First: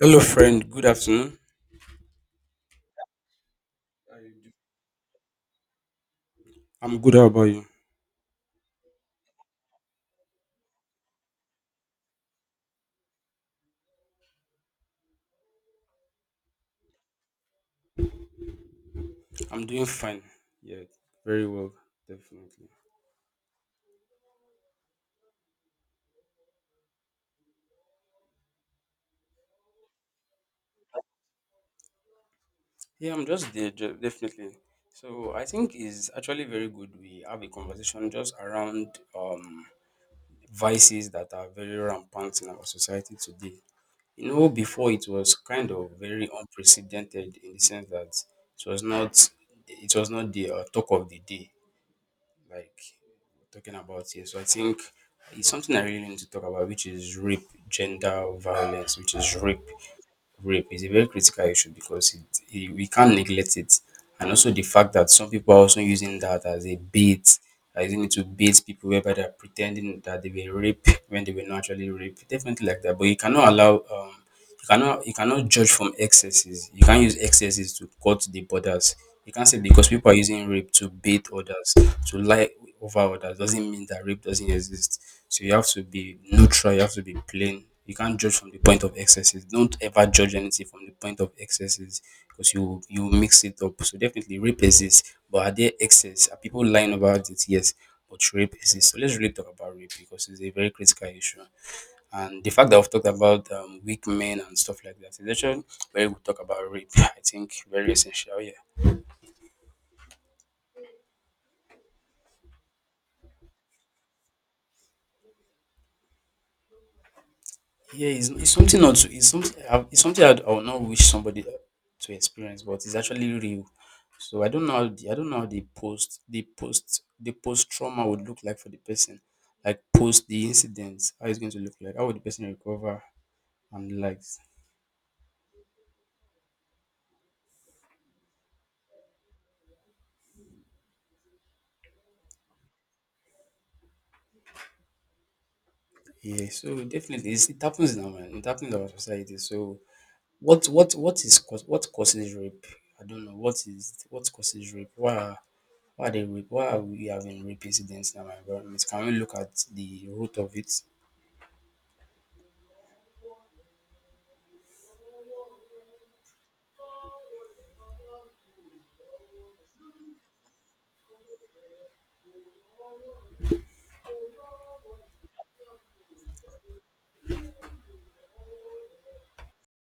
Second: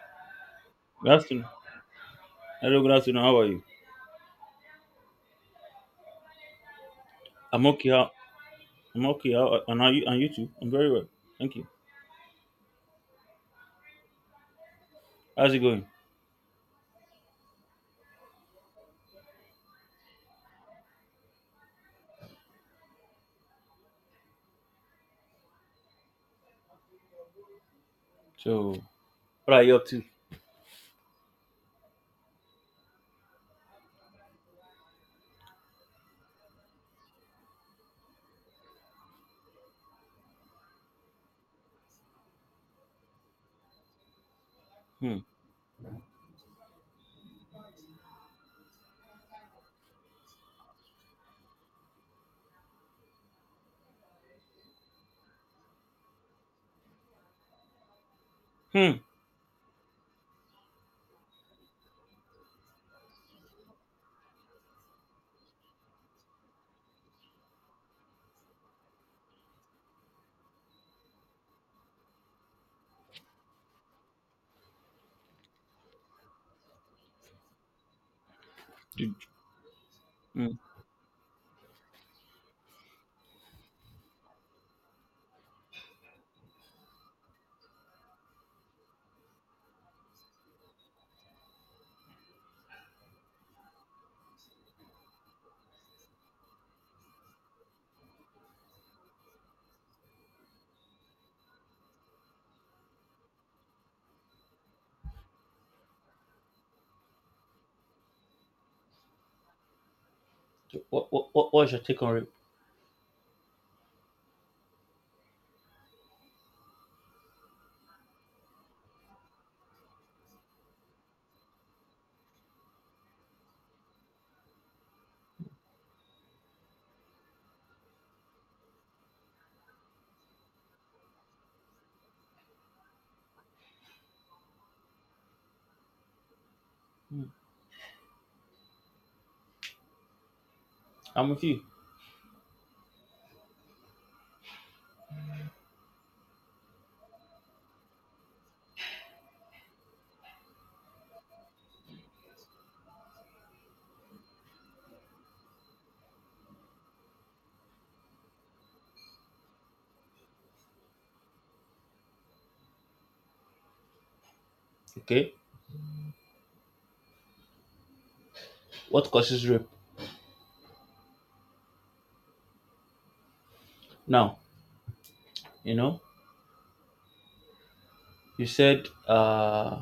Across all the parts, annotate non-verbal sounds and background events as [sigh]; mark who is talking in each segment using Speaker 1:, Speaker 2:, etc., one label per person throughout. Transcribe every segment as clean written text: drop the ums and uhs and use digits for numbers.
Speaker 1: Hello, friend. Good
Speaker 2: Good
Speaker 1: afternoon.
Speaker 2: afternoon. Hello, good afternoon. How are you?
Speaker 1: How are you do- I'm good. How about you?
Speaker 2: I'm okay. How, I'm okay. How, and are you? And you too? I'm very well. Thank you. How's it going?
Speaker 1: I'm doing fine. Yeah, very well, definitely.
Speaker 2: So, what are you up to?
Speaker 1: Yeah, I'm just there, ju- definitely. So I think it's actually very good we have a conversation just around um, vices that are very rampant in our society today. You know, before it
Speaker 2: Hmm.
Speaker 1: was kind of very unprecedented in the sense that it was not it was not the talk of the day. Like talking about here. So I think it's something I really need to talk about, which is rape, gender
Speaker 2: Hmm.
Speaker 1: violence, which is rape. Rape is a very critical issue because we can't neglect it, and also the fact that some people are also using that as a bait, are using it to bait people whereby they're pretending that they were raped when they were not actually raped, definitely like that. But you cannot allow you cannot judge from excesses. You can't use excesses to cut the borders.
Speaker 2: Did-
Speaker 1: You can't say because people are using
Speaker 2: hmm.
Speaker 1: rape to bait others, to lie over others, doesn't mean that rape doesn't exist. So you have to be neutral, you have to be plain. You can't judge from the point of excesses. Don't ever judge anything from the point of excesses because you mix it up. So definitely rape exists, but are there excess? Are people lying about it? Yes, but rape exists. So let's really talk about rape because it's a very critical issue. And the fact that we've talked about weak men and stuff like that is actually where we talk about rape. [laughs] I think very essential. Yeah,
Speaker 2: So what's your take on rape?
Speaker 1: yeah. It's something not. To- It's something. I- It's something I'd- I would not wish somebody to experience, but it's actually real. So I don't know how the post trauma would look like for the person. Like post the incident, how it's going to look like. How would the person recover and the likes?
Speaker 2: Hmm. I'm with you.
Speaker 1: Yeah. So definitely, it happens in our society. So what is cause what causes rape? I don't know what causes rape? Why are they rape? Why are we having rape incidents in our environment? Can we look at the root of it?
Speaker 2: Okay. What causes rape? Now, you know, you said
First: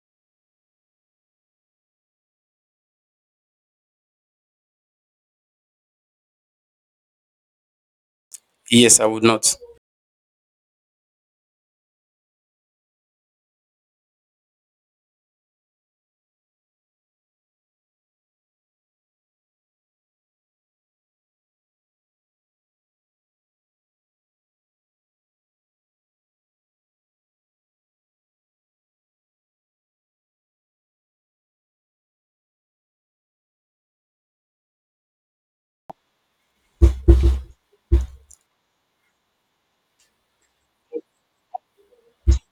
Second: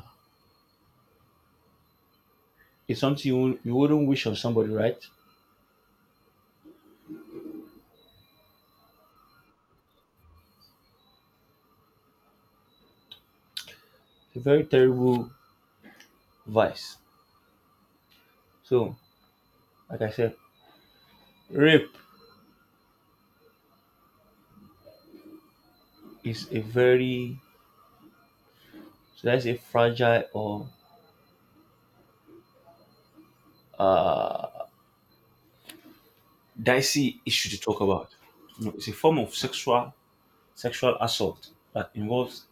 Speaker 2: it's something you wouldn't wish on somebody, right?
Speaker 1: Yes, I would not.
Speaker 2: It's a very terrible vice. So, like I said, rape is a very, so that's a fragile or uh, dicey issue to talk about. You know, it's a form of sexual assault that involves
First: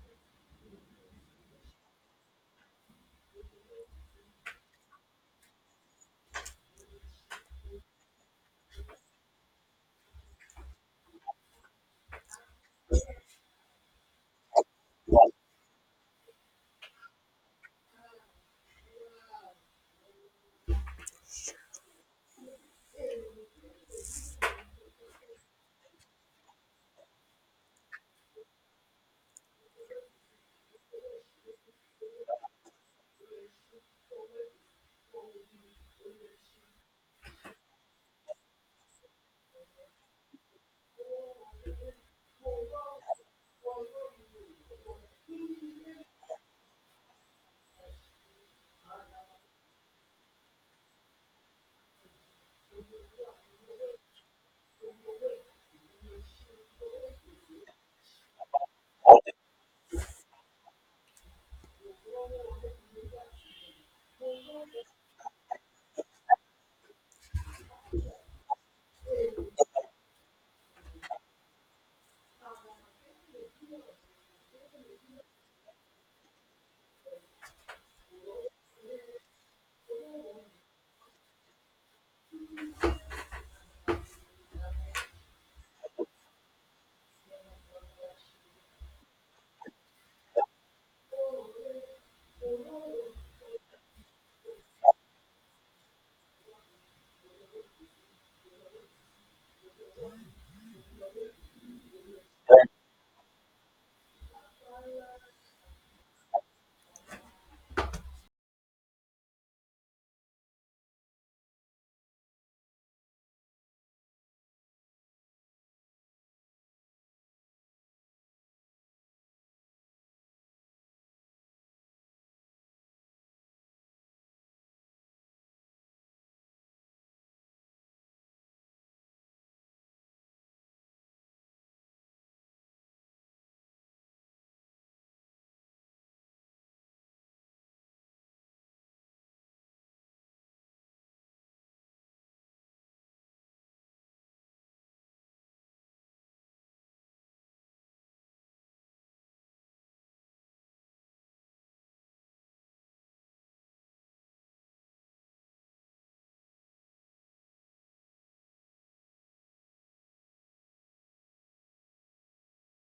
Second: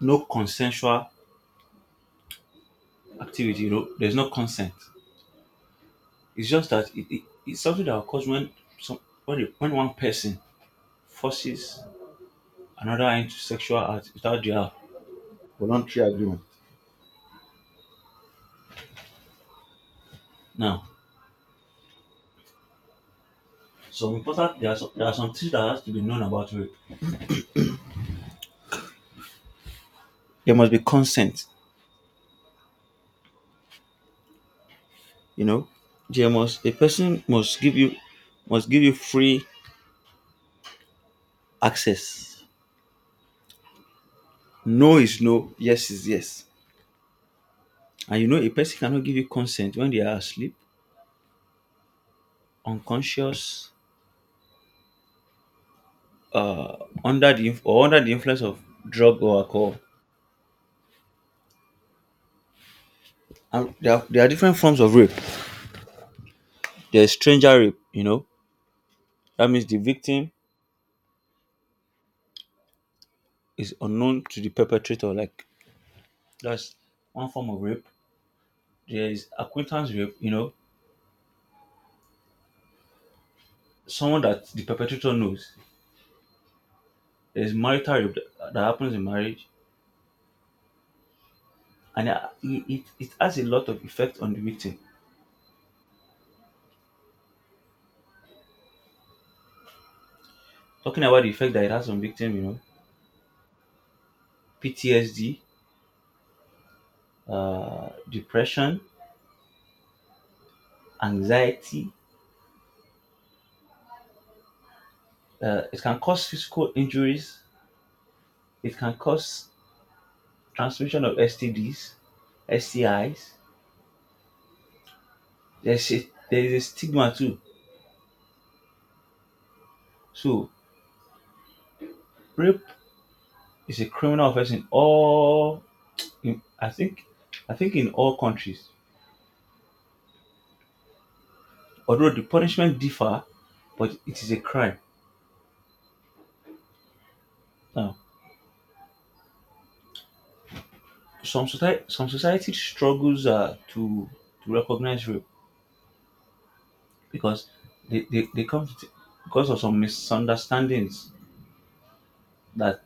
Speaker 2: no consensual activity. You know, there's no consent. It's just that it's something that occurs when some when one person forces another into sexual act without their voluntary agreement. Now, some important there are some things that has to be known about rape. There must be consent. You know, there must a person must give you free access. No is no, yes is yes. And you know, a person cannot give you consent when they are asleep, unconscious, uh, under the influence of drug or alcohol. And there are different forms of rape. There is stranger rape. You know, that means the victim is unknown to the perpetrator. Like that's one form of rape. There is acquaintance rape. You know, someone that the perpetrator knows. There is marital rape that, happens in marriage, and it has a lot of effect on the victim. Talking about the effect that it has on victim, you know, PTSD, depression, anxiety. It can cause physical injuries. It can cause transmission of STDs, STIs. There is a stigma too. So rape is a criminal offense in all. In, I think, I think in all countries. Although the punishment differ, but it is a crime. Now, some society struggles to recognize rape because they because of some misunderstandings that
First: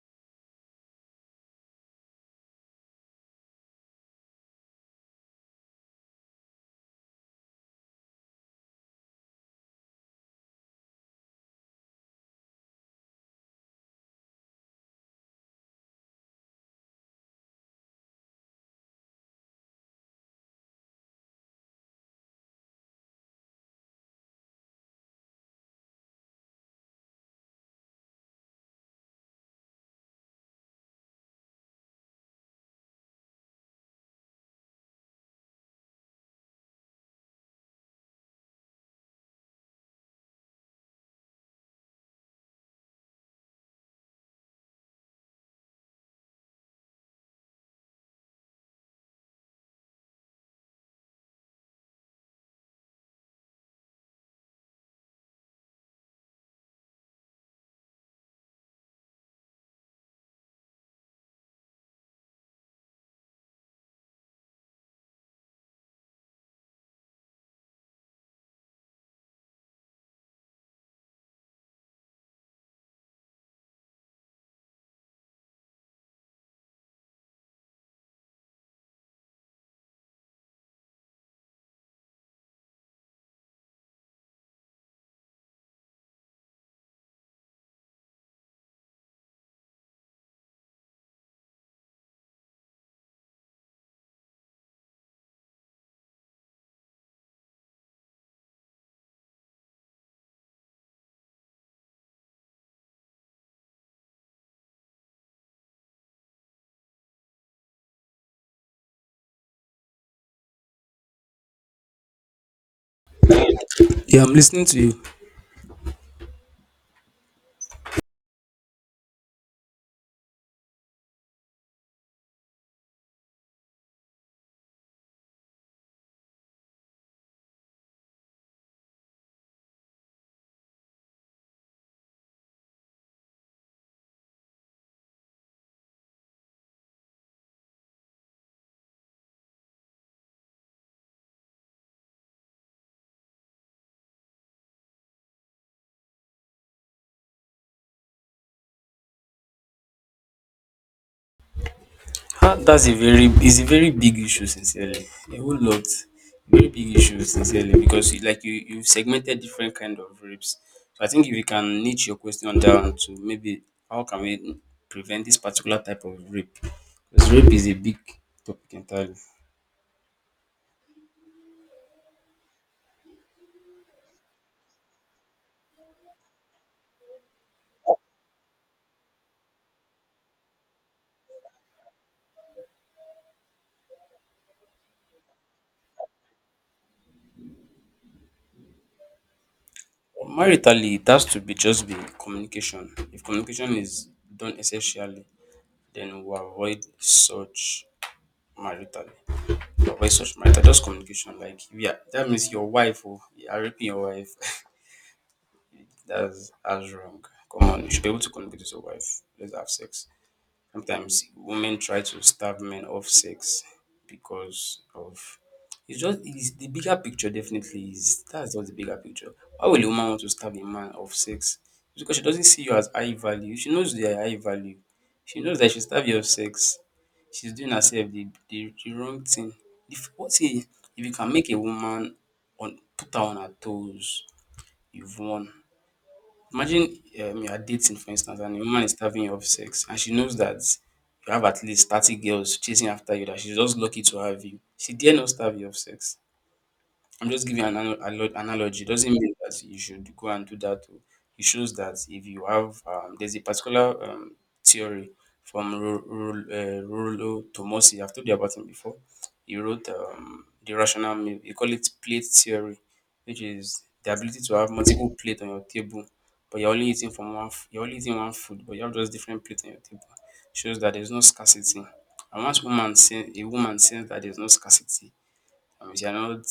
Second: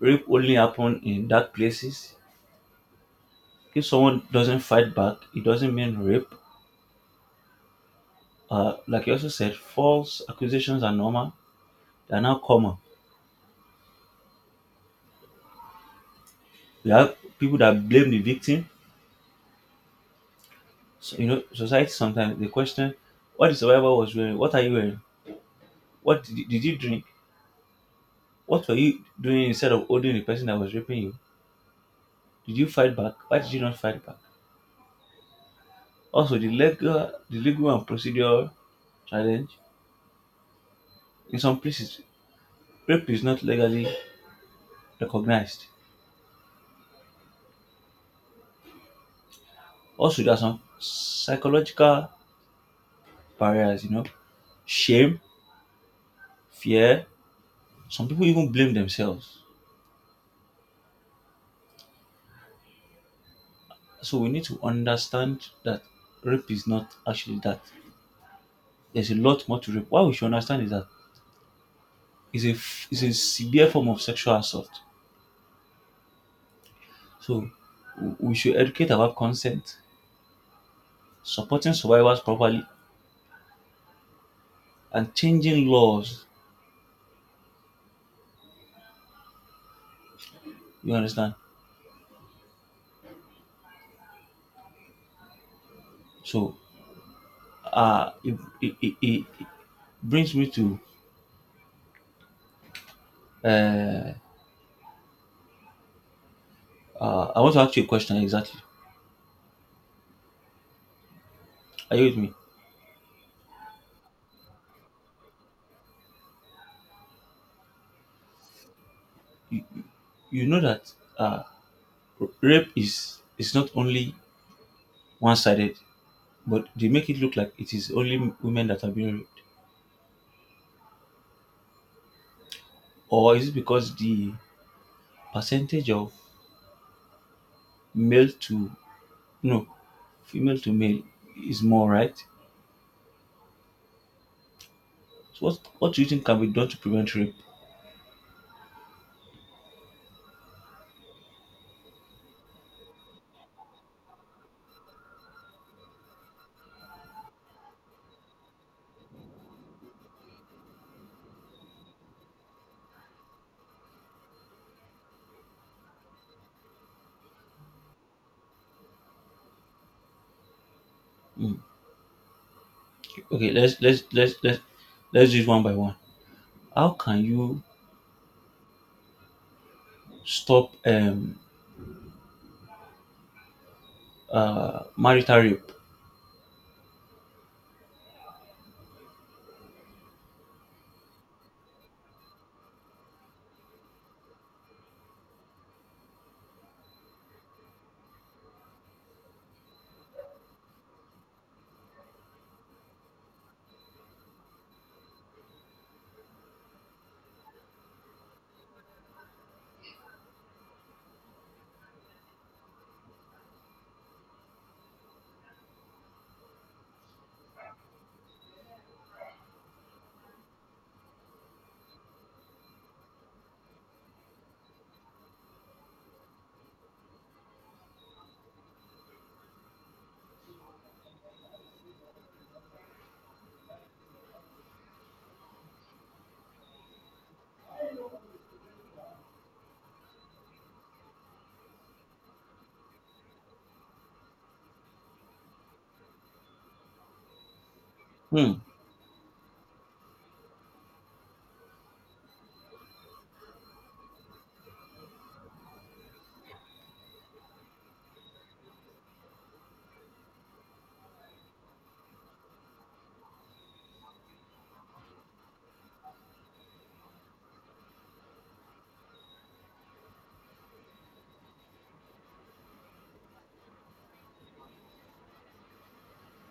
Speaker 2: rape only happen in dark places. If someone doesn't fight back, it doesn't mean rape. Like you also said, false accusations are normal. They are now common. We have people that blame the victim. So, you know, society sometimes they question, what the survivor was wearing? What are you wearing? What did you drink? What were you doing instead of holding the person that was raping you? Did you fight back? Why did you not fight back? Also, the legal and procedural challenge. In some places, rape is not legally recognized. Also, there are some psychological barriers, you know, shame, fear. Some people even blame themselves. So we need to understand that rape is not actually that. There's a lot more to rape. What we should understand is that it's a severe form of sexual assault. So we should educate about consent, supporting survivors properly, and changing laws. You understand? So uh, it, it, it, it, brings me to uh, I want to ask you a question exactly. Are you with me?
Speaker 1: Yeah, I'm listening to you.
Speaker 2: You, you know that uh, rape is not only one sided, but they make it look like it is only women that are being raped, or is it because the percentage of male to no female to male is more, right? So what do you think can be done to prevent rape?
Speaker 1: Ah, that's a very it's a very big issue sincerely. A whole lot. Very big issue sincerely because you've segmented different kind of rapes. So I think if you can niche your question down to maybe how can we prevent this particular type of rape? Because rape is a big topic entirely.
Speaker 2: Mm, okay, let's do it one by one. How can you stop marital rape?
Speaker 1: Well, maritally, it has to be communication. If communication is done essentially, then we avoid such marital. We avoid such marital. Just communication. Like yeah, that means your wife oh, you are raping your wife. [laughs] That's wrong. Come on, you should be able to communicate with your wife. Let's have sex. Sometimes women try to starve men of sex because of it's the bigger picture definitely is that's just the bigger picture. Why will a woman want to starve a man of sex? It's because she doesn't see you as high value. She knows you are high value. She knows that she starve you of sex. She's doing herself the wrong thing. If what if you can make a woman on put her on her toes, you've won. Imagine you are dating for instance and a woman is starving you of sex and she knows that you have at least 30 girls chasing after you that she's just lucky to have you. She dare not starve you of sex. I'm just giving an
Speaker 2: Hmm.
Speaker 1: analogy. It doesn't mean that you should go and do that. Oh. It shows that if you have, there's a particular theory from Rulo Tomosi. I've told you about him before. He wrote the rational, meal. He call it plate theory, which is the ability to have multiple plates on your table, but you're only eating from one. You're only eating one food, but you have just different plates on your table. Shows that there's no scarcity. And once a woman sense that there's no scarcity, if you're not,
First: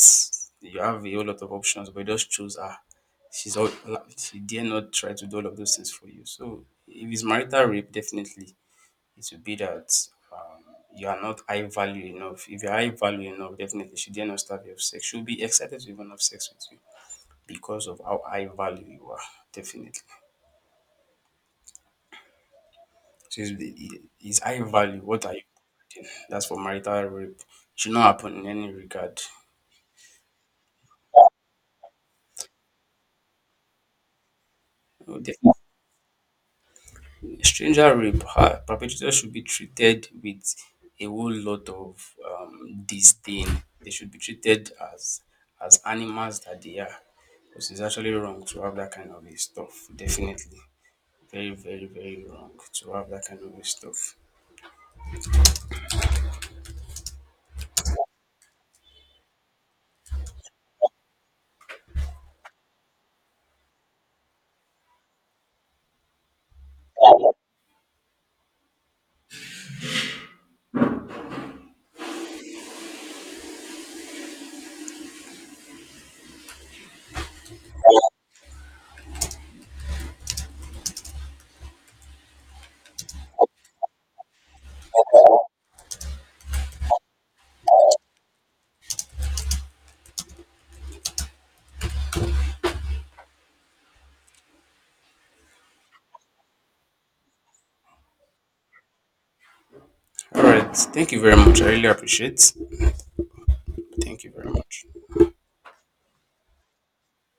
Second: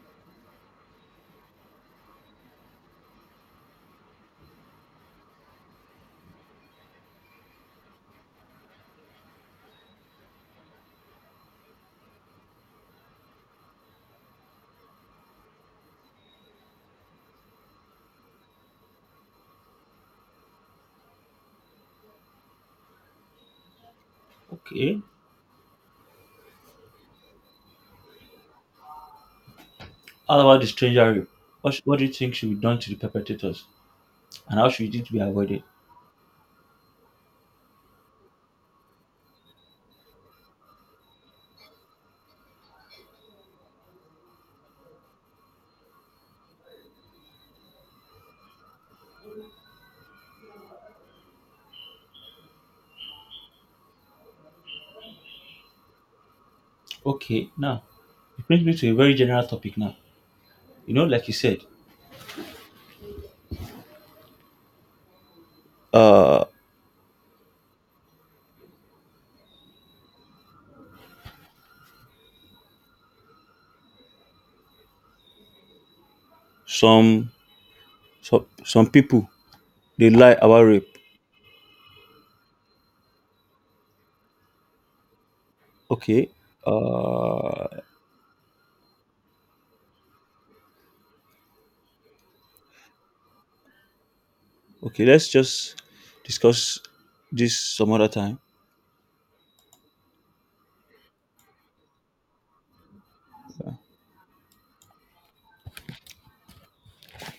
Speaker 1: you have a whole lot of options, but you just choose her. She's all like, she dare not try to do all of those things for you. So if it's marital rape, definitely it will be that um, you are not high value enough. If you're high value enough, definitely she dare not starve you of sex. She'll be excited to even have sex with you because of how high value you are. Definitely. So it's high value.
Speaker 2: Okay.
Speaker 1: What are you? That's for marital rape. It should not happen in any regard.
Speaker 2: How about the stranger rape? What do you think should be done to the perpetrators, and how should it be
Speaker 1: No,
Speaker 2: avoided?
Speaker 1: definitely stranger rape perpetrators should be treated with a whole lot of disdain. They should be treated as animals that they are because it's actually wrong to have that kind of a stuff definitely. Very, very, very wrong to have that kind of a stuff.
Speaker 2: Okay. Now, it brings me to a very general topic. Now, you know, like you said, uh, some some people they lie about rape. Okay. Uh, okay. Let's just discuss this some other time.
Speaker 1: All right. Thank you very much. I really appreciate. Thank you very much.